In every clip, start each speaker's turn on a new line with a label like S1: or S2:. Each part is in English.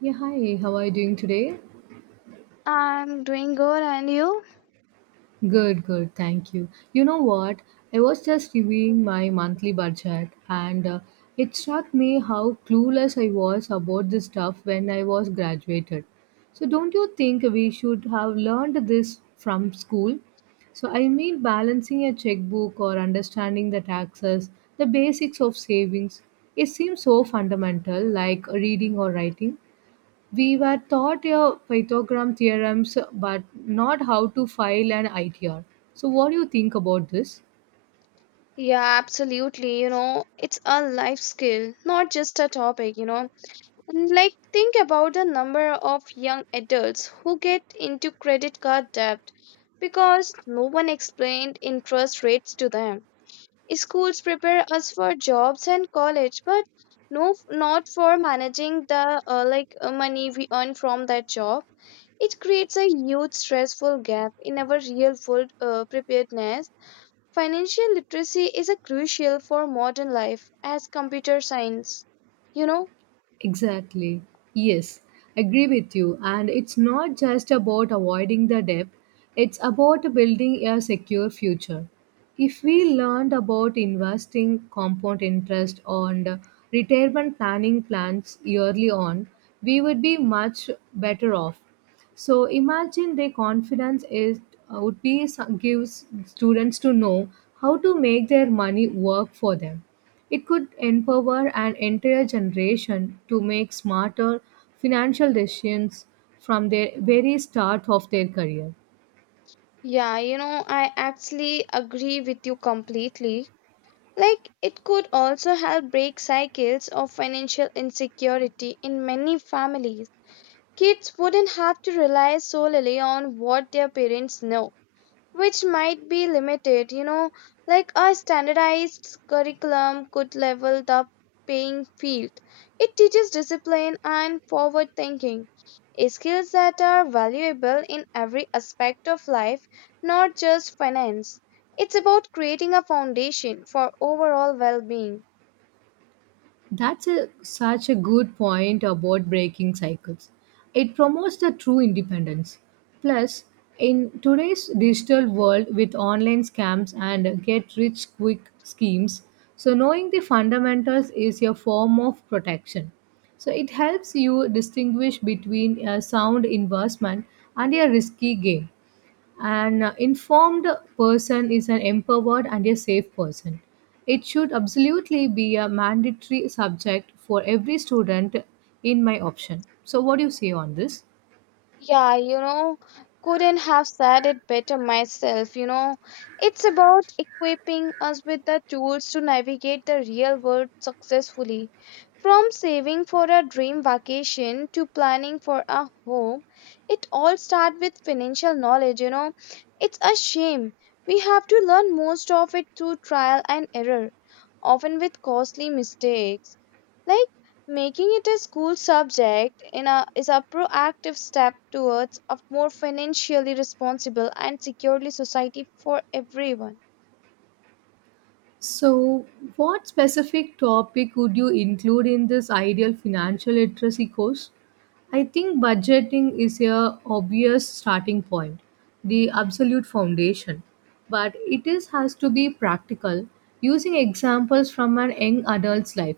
S1: Yeah, hi, how are you doing today?
S2: I'm doing good, and you?
S1: Good, good, thank you. You know what? I was just
S2: Mhm.
S1: reviewing my monthly budget and it struck me how clueless I was about this stuff when I was graduated. So, don't you think we should have learned this from school? So, I mean, balancing a checkbook or understanding the taxes, the basics of savings, it seems so fundamental, like reading or writing. We were taught your Pythagorean theorems, but not how to file an ITR. So, what do you think about this?
S2: Yeah, absolutely. You know, it's a life skill, not just a topic, you know. And like, think about the number of young adults who get into credit card debt because no one explained interest rates to them. Schools prepare us for jobs and college, but no, not for managing the money we earn from that job. It creates a huge stressful gap in our real world preparedness. Financial literacy is a crucial for modern life as computer science. You know?
S1: Exactly. Yes, agree with you. And it's not just about avoiding the debt, it's about building a secure future. If we learned about investing compound interest and retirement planning plans early on, we would be much better off. So imagine their confidence is would be gives students to know how to make their money work for them. It could empower an entire generation to make smarter financial decisions from their very start of their career.
S2: Yeah, you know, I actually agree with you completely. Like, it could also help break cycles of financial insecurity in many families. Kids wouldn't have to rely solely on what their parents know, which might be limited, you know, like a standardized curriculum could level the playing field. It teaches discipline and forward thinking, skills that are valuable in every aspect of life, not just finance. It's about creating a foundation for overall well being.
S1: Such a good point about breaking cycles. It promotes the true independence. Plus, in today's digital world with online scams and get rich quick schemes, so knowing the fundamentals is a form of protection. So it helps you distinguish between a sound investment and a risky game. An informed person is an empowered and a safe person. It should absolutely be a mandatory subject for every student in my option. So, what do you say on this?
S2: Yeah, you know, couldn't have said it better myself. You know, it's about equipping us with the tools to navigate the real world successfully. From saving for a dream vacation to planning for a home, it all starts with financial knowledge. You know, it's a shame. We have to learn most of it through trial and error, often with costly mistakes. Like, making it a school subject in a, is a proactive step towards a more financially responsible and securely society for everyone.
S1: So, what specific topic would you include in this ideal financial literacy course? I think budgeting is a obvious starting point, the absolute foundation, but it is has to be practical, using examples from an young adult's life.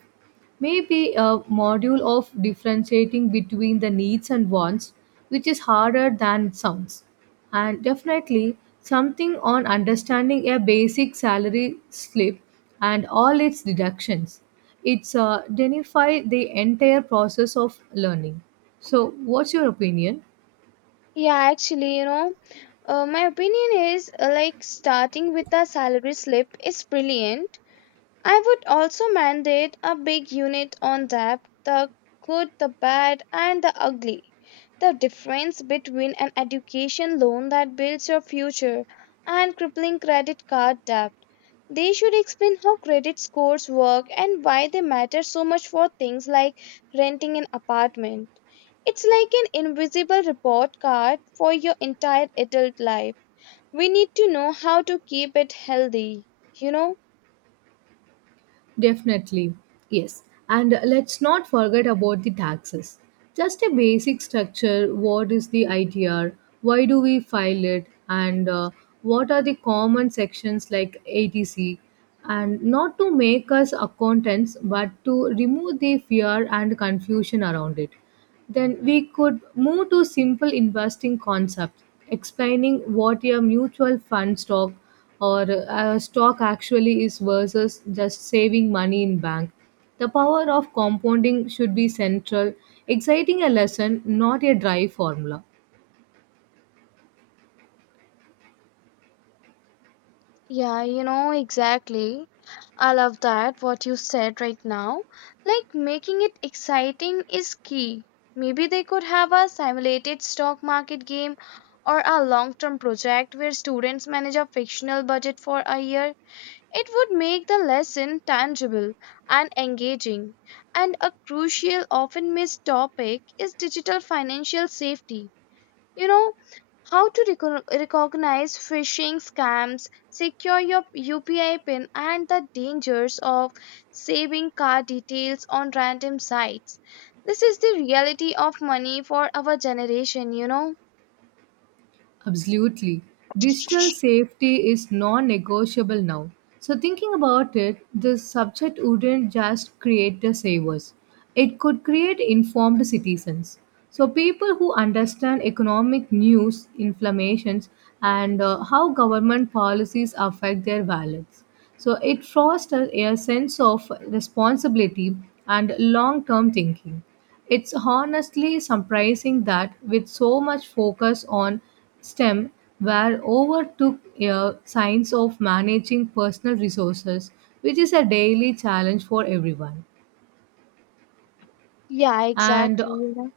S1: Maybe a module of differentiating between the needs and wants, which is harder than it sounds and definitely something on understanding a basic salary slip and all its deductions. It's denify the entire process of learning. So, what's your opinion?
S2: Yeah, actually, you know, my opinion is like starting with a salary slip is brilliant. I would also mandate a big unit on that the good, the bad, and the ugly. The difference between an education loan that builds your future and crippling credit card debt. They should explain how credit scores work and why they matter so much for things like renting an apartment. It's like an invisible report card for your entire adult life. We need to know how to keep it healthy, you know?
S1: Definitely, yes. And let's not forget about the taxes. Just a basic structure what is the ITR, why do we file it, and what are the common sections like ATC, and not to make us accountants but to remove the fear and confusion around it. Then we could move to simple investing concepts, explaining what a mutual fund stock or a stock actually is versus just saving money in bank. The power of compounding should be central, exciting a lesson, not a dry formula.
S2: Yeah, you know, exactly. I love that what you said right now. Like making it exciting is key. Maybe they could have a simulated stock market game or a long-term project where students manage a fictional budget for a year. It would make the lesson tangible and engaging. And a crucial, often missed topic is digital financial safety, you know, how to recognize phishing scams, secure your upi pin and the dangers of saving card details on random sites. This is the reality of money for our generation, you know.
S1: Absolutely. Digital safety is non negotiable now. So, thinking about it, this subject wouldn't just create the savers, it could create informed citizens. So, people who understand economic news, inflammations, and how government policies affect their wallets. So, it fosters a sense of responsibility and long term thinking. It's honestly surprising that with so much focus on STEM, where overtook a science of managing personal resources, which is a daily challenge for everyone.
S2: Yeah,
S1: And
S2: exactly, you know.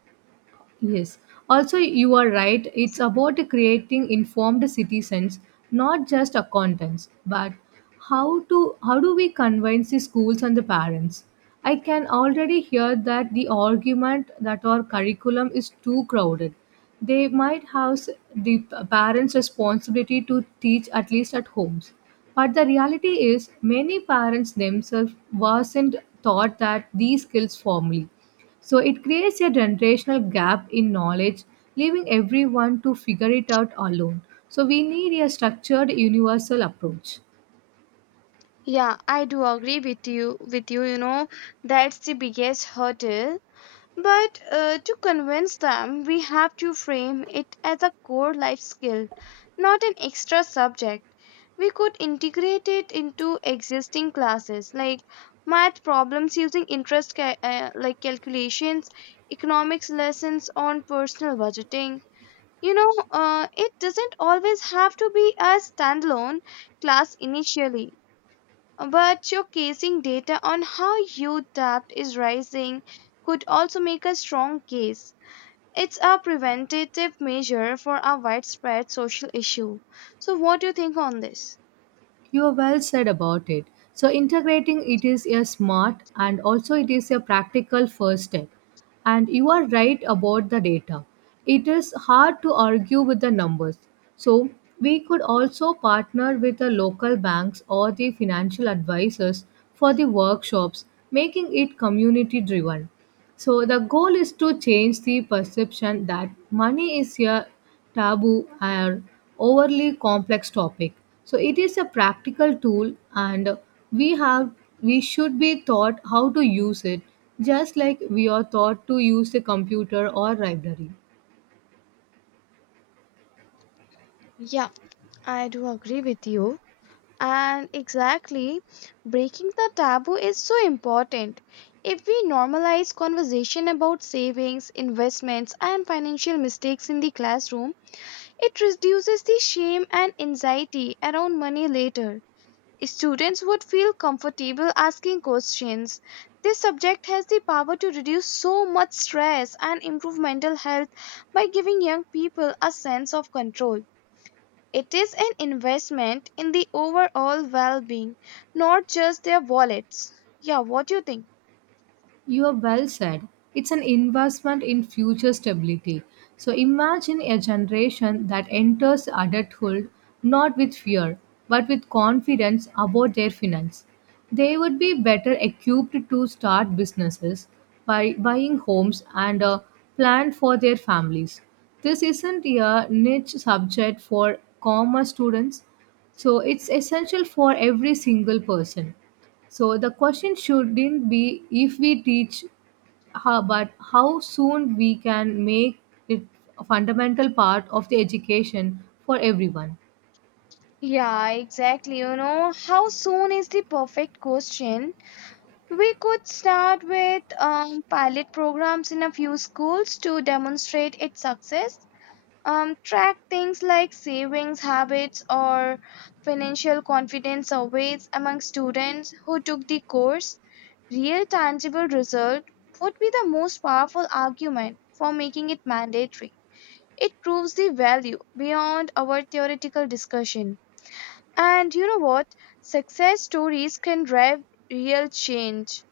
S1: yes. Also, you are right. It's about creating informed citizens, not just accountants, but how do we convince the schools and the parents? I can already hear that the argument that our curriculum is too crowded. They might have parents' responsibility to teach at least at homes. But the reality is, many parents themselves wasn't taught that these skills formally, so it creates a generational gap in knowledge, leaving everyone to figure it out alone. So we need a structured universal approach.
S2: Yeah, I do agree with you, you know, that's the biggest hurdle. But to convince them, we have to frame it as a core life skill, not an extra subject. We could integrate it into existing classes like math problems using interest calculations, economics lessons on personal budgeting. You know, it doesn't always have to be a standalone class initially. But showcasing data on how youth debt is rising could also make a strong case. It's a preventative measure for a widespread social issue. So, what do you think on this?
S1: You are well said about it. So integrating it is a smart and also it is a practical first step. And you are right about the data. It is hard to argue with the numbers. So we could also partner with the local banks or the financial advisors for the workshops, making it community driven. So the goal is to change the perception that money is a taboo or overly complex topic. So it is a practical tool and we have we should be taught how to use it just like we are taught to use a computer or library.
S2: Yeah, I do agree with you. And exactly, breaking the taboo is so important. If we normalize conversation about savings, investments, and financial mistakes in the classroom, it reduces the shame and anxiety around money later. Students would feel comfortable asking questions. This subject has the power to reduce so much stress and improve mental health by giving young people a sense of control. It is an investment in the overall well being, not just their wallets. Yeah, what do you think?
S1: You are well said. It's an investment in future stability. So imagine a generation that enters adulthood not with fear, but with confidence about their finance. They would be better equipped to start businesses, by buying homes, and plan for their families. This isn't a niche subject for commerce students, so it's essential for every single person. So the question shouldn't be if we teach, how, but how soon we can make it a fundamental part of the education for everyone.
S2: Yeah, exactly. You know, how soon is the perfect question? We could start with pilot programs in a few schools to demonstrate its success, track things like savings habits or financial confidence surveys among students who took the course. Real tangible result would be the most powerful argument for making it mandatory. It proves the value beyond our theoretical discussion. And you know what? Success stories can drive real change.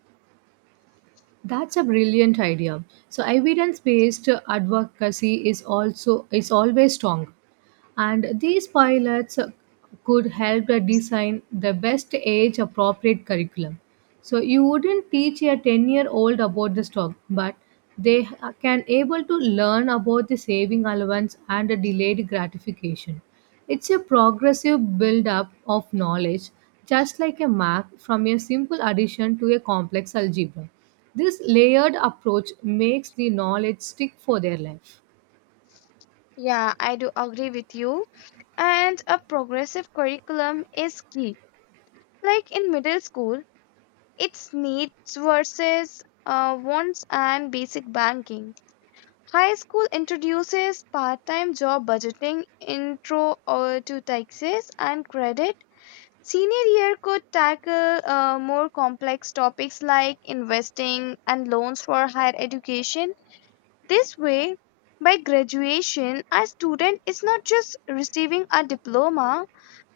S1: That's a brilliant idea. So evidence-based advocacy is also is always strong. And these pilots could help to design the best age appropriate curriculum. So you wouldn't teach a 10-year-old year old about the stock, but they can able to learn about the saving allowance and the delayed gratification. It's a progressive build up of knowledge, just like a map from a simple addition to a complex algebra. This layered approach makes the knowledge stick for their life.
S2: Yeah, I do agree with you. And a progressive curriculum is key. Like in middle school, it's needs versus wants and basic banking. High school introduces part time job budgeting, intro to taxes and credit. Senior year could tackle more complex topics like investing and loans for higher education. This way, by graduation, a student is not just receiving a diploma,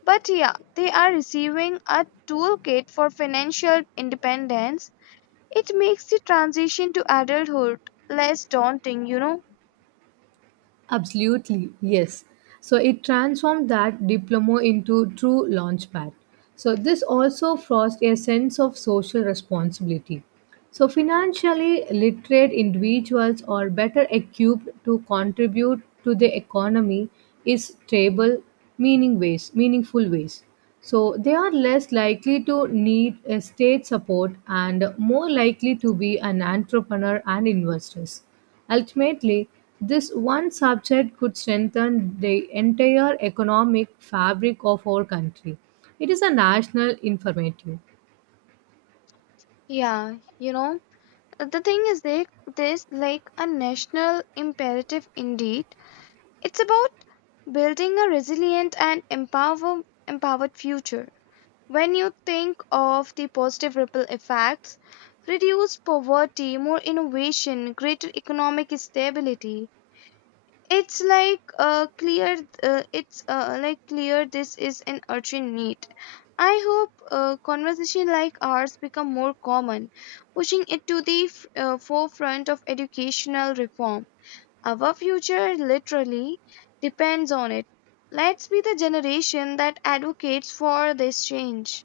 S2: but yeah, they are receiving a toolkit for financial independence. It makes the transition to adulthood less daunting, you know?
S1: Absolutely, yes. So it transformed that diploma into true launchpad. So this also forced a sense of social responsibility. So financially literate individuals are better equipped to contribute to the economy is stable, meaning ways, meaningful ways. So they are less likely to need a state support and more likely to be an entrepreneur and investors. Ultimately, this one subject could strengthen the entire economic fabric of our country. It is a national informative.
S2: Yeah, you know, The thing is, they, this like a national imperative indeed. It's about building a resilient and empowered future. When you think of the positive ripple effects, reduced poverty, more innovation, greater economic stability, it's like uh, clear it's clear this is an urgent need. I hope conversation like ours become more common, pushing it to the forefront of educational reform. Our future literally depends on it. Let's be the generation that advocates for this change.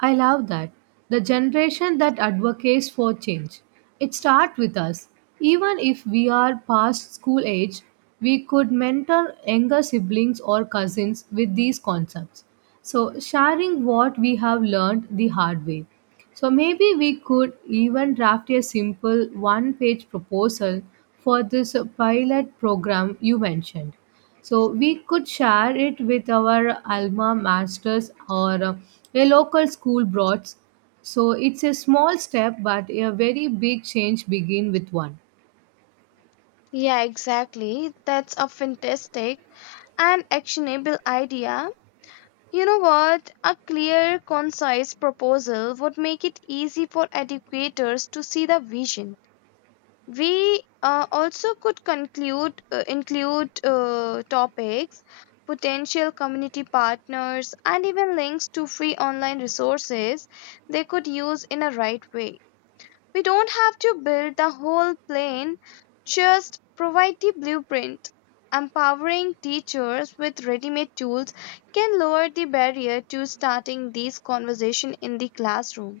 S1: I love that. The generation that advocates for change. It starts with us. Even if we are past school age, we could mentor younger siblings or cousins with these concepts. So, sharing what we have learned the hard way. So, maybe we could even draft a simple one page proposal for this pilot program you mentioned. So we could share it with our alma masters or a local school broads. So it's a small step, but a very big change begin with one.
S2: Yeah, exactly, that's a fantastic and actionable idea. You know what? A clear, concise proposal would make it easy for educators to see the vision. We also could conclude include topics, potential community partners, and even links to free online resources they could use in a right way. We don't have to build the whole plane, just provide the blueprint. Empowering teachers with ready made tools can lower the barrier to starting these conversations in the classroom.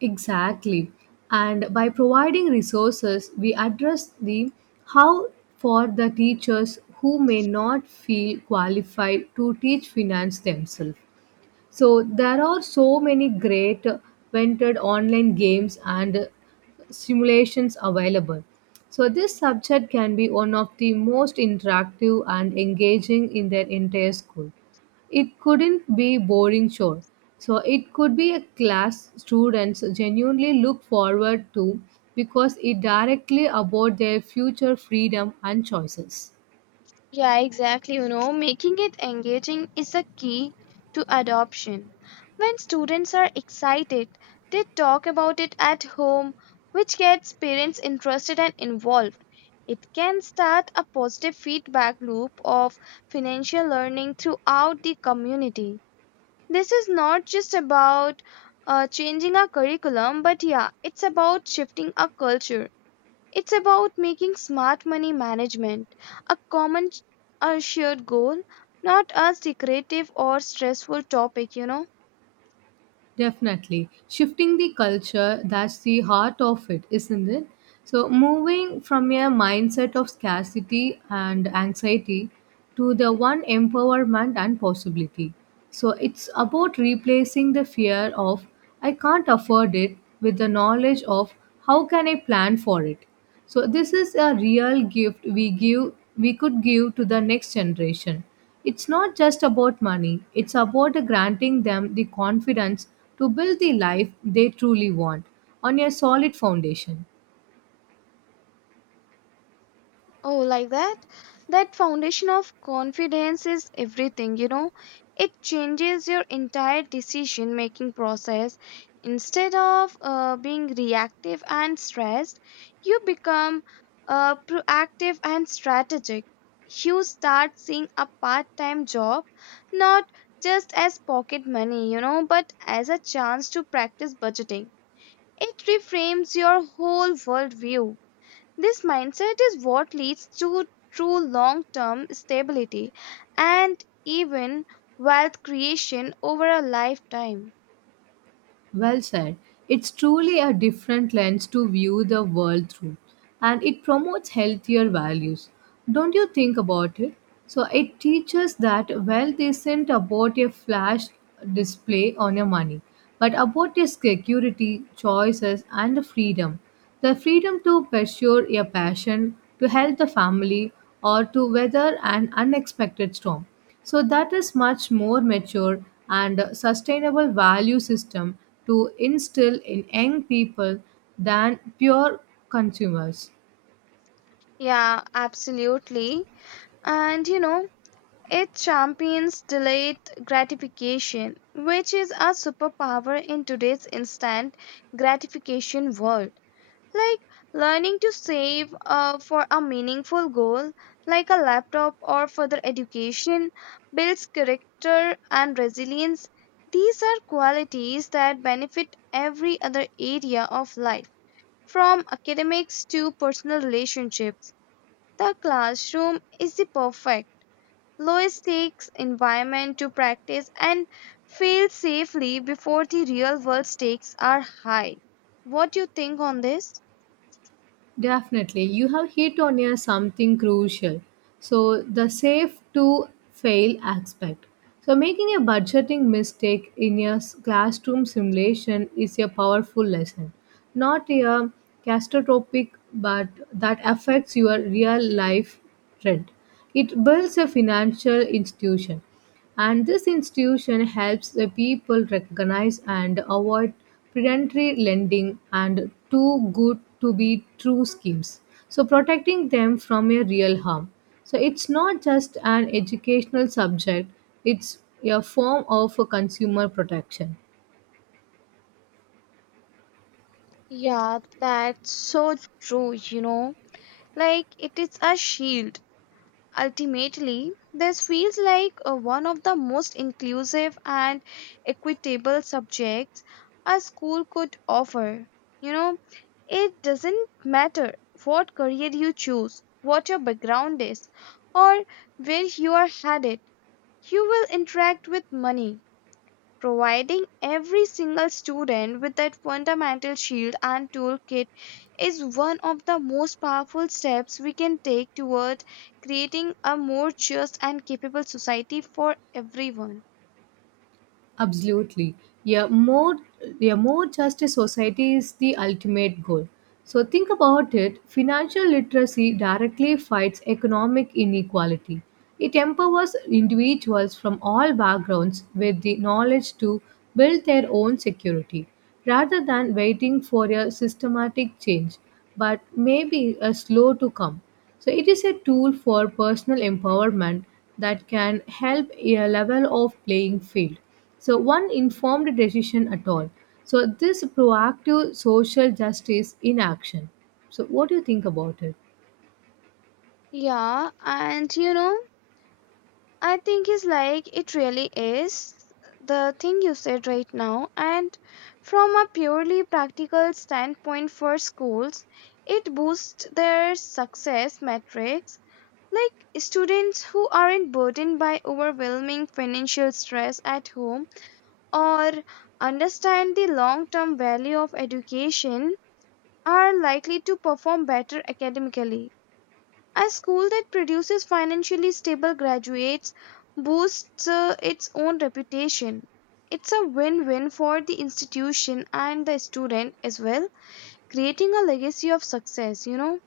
S1: Exactly. And by providing resources, we address the how for the teachers who may not feel qualified to teach finance themselves. So there are so many great vented online games and simulations available. So this subject can be one of the most interactive and engaging in their entire school. It couldn't be boring sure. So it could be a class students genuinely look forward to because it directly about their future freedom and choices.
S2: Yeah, exactly. You know, making it engaging is a key to adoption. When students are excited, they talk about it at home, which gets parents interested and involved. It can start a positive feedback loop of financial learning throughout the community. This is not just about changing our curriculum, but yeah, it's about shifting our culture. It's about making smart money management a common, a shared goal, not a secretive or stressful topic, you know.
S1: Definitely. Shifting the culture, that's the heart of it, isn't it? So, moving from a mindset of scarcity and anxiety to the one empowerment and possibility. So, it's about replacing the fear of I can't afford it with the knowledge of how can I plan for it. So this is a real gift we could give to the next generation. It's not just about money, it's about granting them the confidence to build the life they truly want on a solid foundation.
S2: Oh, like that? That foundation of confidence is everything, you know. It changes your entire decision making process. Instead of being reactive and stressed, you become proactive and strategic. You start seeing a part time job not just as pocket money, you know, but as a chance to practice budgeting. It reframes your whole worldview. This mindset is what leads to true long term stability and even wealth creation over a lifetime.
S1: Well said. It's truly a different lens to view the world through, and it promotes healthier values. Don't you think about it? So, it teaches that wealth isn't about a flash display on your money, but about your security, choices, and the freedom. The freedom to pursue your passion, to help the family, or to weather an unexpected storm. So that is much more mature and sustainable value system to instill in young people than pure consumers.
S2: Yeah, absolutely. And you know, it champions delayed gratification, which is a superpower in today's instant gratification world. Like learning to save for a meaningful goal like a laptop or further education builds character and resilience. These are qualities that benefit every other area of life, from academics to personal relationships. The classroom is the perfect lowest stakes environment to practice and fail safely before the real world stakes are high. What do you think on this?
S1: Definitely. You have hit on a something crucial. So the safe to fail aspect. So making a budgeting mistake in a classroom simulation is a powerful lesson. Not a catastrophic but that affects your real life rent. It builds a financial institution. And this institution helps the people recognize and avoid predatory lending and too good to be true schemes. So, protecting them from a real harm. So, it's not just an educational subject, it's a form of a consumer protection.
S2: Yeah, that's so true, you know. Like it is a shield. Ultimately, this feels like one of the most inclusive and equitable subjects a school could offer. You know, it doesn't matter what career you choose, what your background is, or where you are headed. You will interact with money. Providing every single student with that fundamental shield and toolkit is one of the most powerful steps we can take toward creating a more just and capable society for everyone.
S1: Absolutely. Yeah, more yeah, more just a society is the ultimate goal. So think about it, financial literacy directly fights economic inequality. It empowers individuals from all backgrounds with the knowledge to build their own security rather than waiting for a systematic change, but maybe a slow to come. So it is a tool for personal empowerment that can help a level of playing field. So one informed decision at all. So this proactive social justice in action. So what do you think about it?
S2: Yeah, and you know, I think it's like it really is the thing you said right now. And from a purely practical standpoint for schools, it boosts their success metrics. Like students who aren't burdened by overwhelming financial stress at home or understand the long term value of education are likely to perform better academically. A school that produces financially stable graduates boosts its own reputation. It's a win win for the institution and the student as well, creating a legacy of success, you know?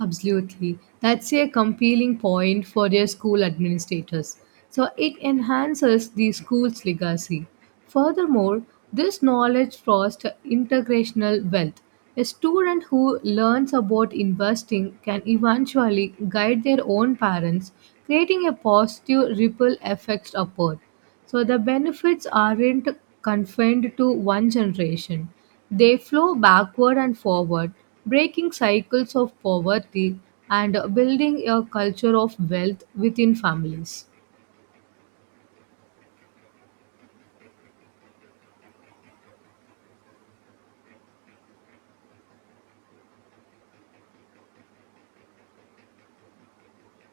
S1: Absolutely. That's a compelling point for their school administrators. So it enhances the school's legacy. Furthermore, this knowledge fosters integrational wealth. A student who learns about investing can eventually guide their own parents, creating a positive ripple effect upward. So the benefits aren't confined to one generation. They flow backward and forward, breaking cycles of poverty and building a culture of wealth within families.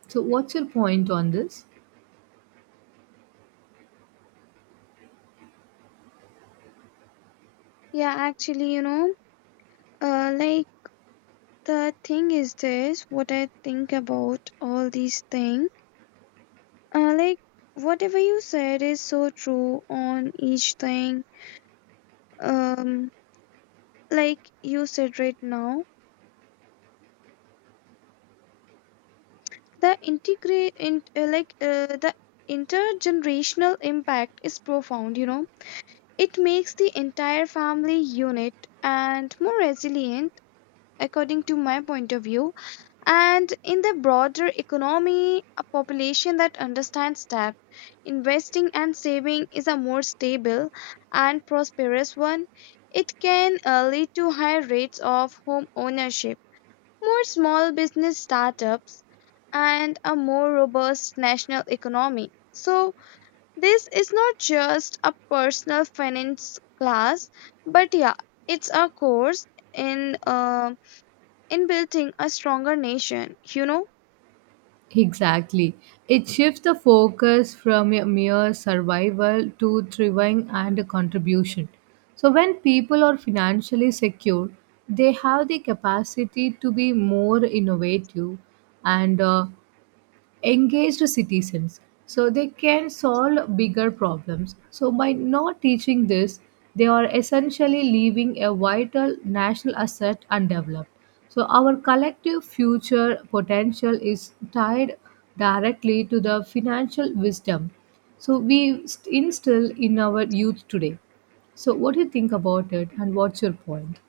S1: So, what's your point on this?
S2: Yeah, actually, you know, like The thing is this, what I think about all these things, uh, like whatever you said is so true on each thing. Um, like you said right now, the integrate, in, like the intergenerational impact is profound. You know, it makes the entire family unit and more resilient, according to my point of view. And in the broader economy, a population that understands that investing, and saving is a more stable and prosperous one. It can lead to higher rates of home ownership, more small business startups, and a more robust national economy. So, this is not just a personal finance class, but yeah, it's a course in uh, in building a stronger nation, you know.
S1: Exactly. It shifts the focus from a mere survival to thriving and a contribution. So, when people are financially secure, they have the capacity to be more innovative and engaged citizens, so they can solve bigger problems. So by not teaching this, they are essentially leaving a vital national asset undeveloped. So our collective future potential is tied directly to the financial wisdom so we instill in our youth today. So what do you think about it and what's your point?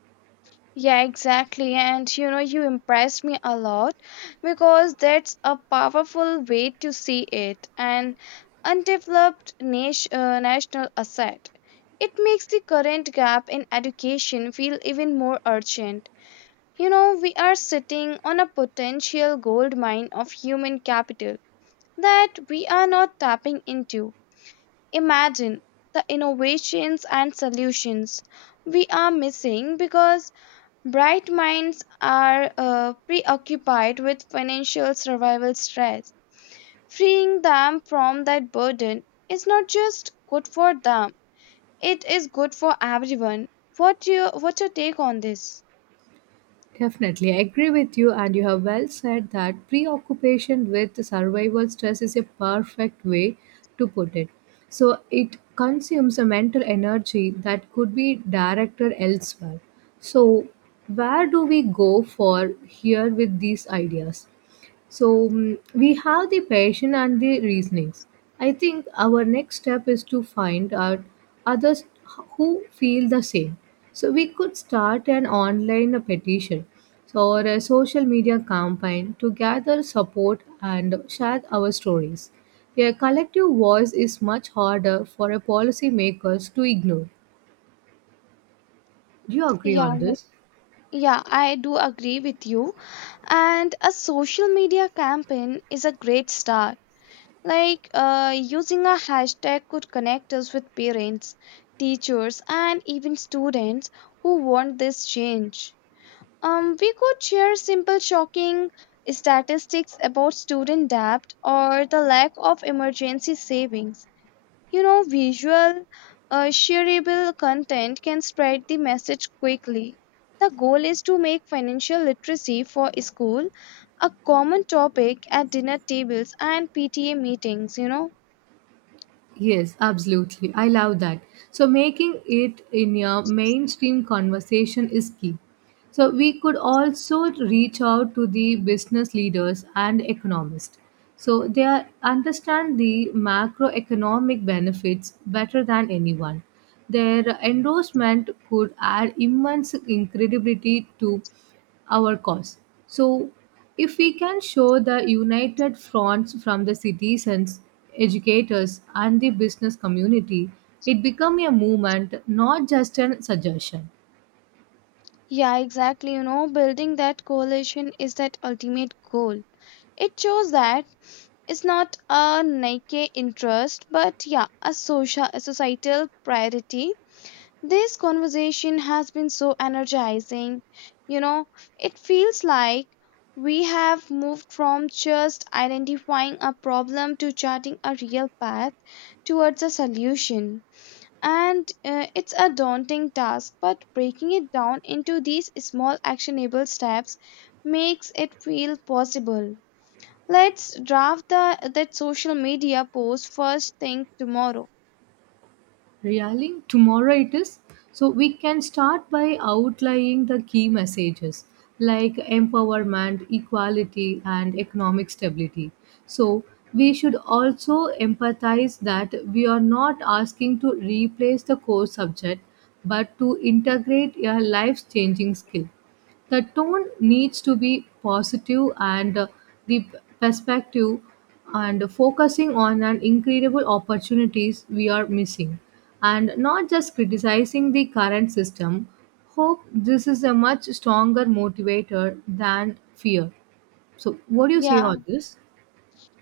S2: Yeah, exactly. And you know, you impressed me a lot because that's a powerful way to see it, an undeveloped nation, national asset. It makes the current gap in education feel even more urgent. You know, we are sitting on a potential gold mine of human capital that we are not tapping into. Imagine the innovations and solutions we are missing because bright minds are preoccupied with financial survival stress. Freeing them from that burden is not just good for them, it is good for everyone. What's your take on this?
S1: Definitely, I agree with you, and you have well said that preoccupation with survival stress is a perfect way to put it. So, it consumes a mental energy that could be directed elsewhere. So, where do we go for here with these ideas? So we have the passion and the reasonings. I think our next step is to find out others who feel the same. So we could start an online petition or a social media campaign to gather support and share our stories. A collective voice is much harder for a policymakers to ignore. Do you agree
S2: Yeah,
S1: on this?
S2: yeah, I do agree with you. And a social media campaign is a great start. Like using a hashtag could connect us with parents, teachers, and even students who want this change. We could share simple shocking statistics about student debt or the lack of emergency savings. You know, visual, shareable content can spread the message quickly. The goal is to make financial literacy for school a common topic at dinner tables and PTA meetings, you know.
S1: Yes, absolutely. I love that. So making it in your mainstream conversation is key. So we could also reach out to the business leaders and economists. So they are, understand the macroeconomic benefits better than anyone. Their endorsement could add immense credibility to our cause. So if we can show the united fronts from the citizens, educators and the business community, it become a movement, not just a suggestion.
S2: Yeah, exactly. You know, building that coalition is that ultimate goal. It shows that it's not a naked interest, but yeah, a social, a societal priority. This conversation has been so energizing. You know, it feels like we have moved from just identifying a problem to charting a real path towards a solution. And it's a daunting task, but breaking it down into these small actionable steps makes it feel possible. Let's draft the that social media post first thing tomorrow.
S1: Really? Tomorrow it is? So we can start by outlining the key messages like empowerment, equality, and economic stability. So we should also empathize that we are not asking to replace the core subject but to integrate a life changing skill. The tone needs to be positive and the perspective and focusing on an incredible opportunities we are missing and not just criticizing the current system, hope this is a much stronger motivator than fear. So what do you say
S2: Yeah,
S1: on this?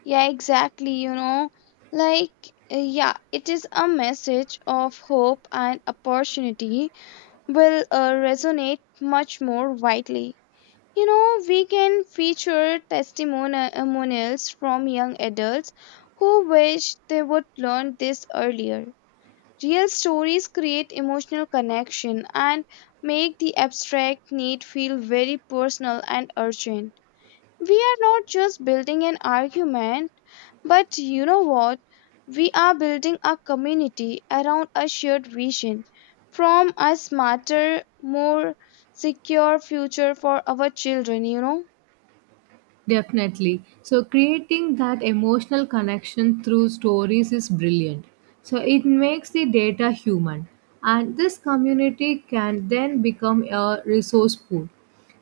S2: yeah, exactly. You know, like, yeah, it is a message of hope and opportunity will resonate much more widely. You know, we can feature testimonials from young adults who wish they would learn this earlier. Real stories create emotional connection and make the abstract need feel very personal and urgent. We are not just building an argument, but you know what? We are building a community around a shared vision from a smarter, more secure future for our children, you know?
S1: Definitely. So creating that emotional connection through stories is brilliant. So it makes the data human and this community can then become a resource pool.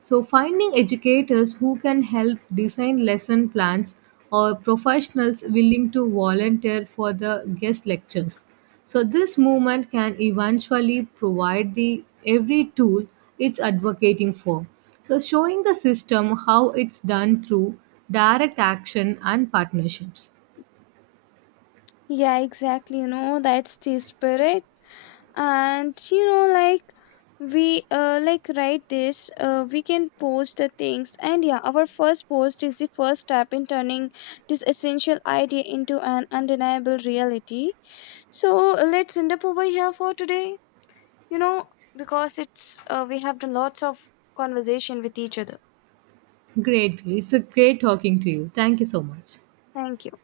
S1: So, finding educators who can help design lesson plans or professionals willing to volunteer for the guest lectures. So, this movement can eventually provide the every tool it's advocating for. So, showing the system how it's done through direct action and partnerships.
S2: Yeah, exactly. You know, that's the spirit. And you know, like we like write this, we can post the things and yeah, our first post is the first step in turning this essential idea into an undeniable reality. So let's end up over here for today, you know, because it's we have done lots of conversation with each other.
S1: Great, it's a great talking to you. Thank you so much.
S2: Thank you.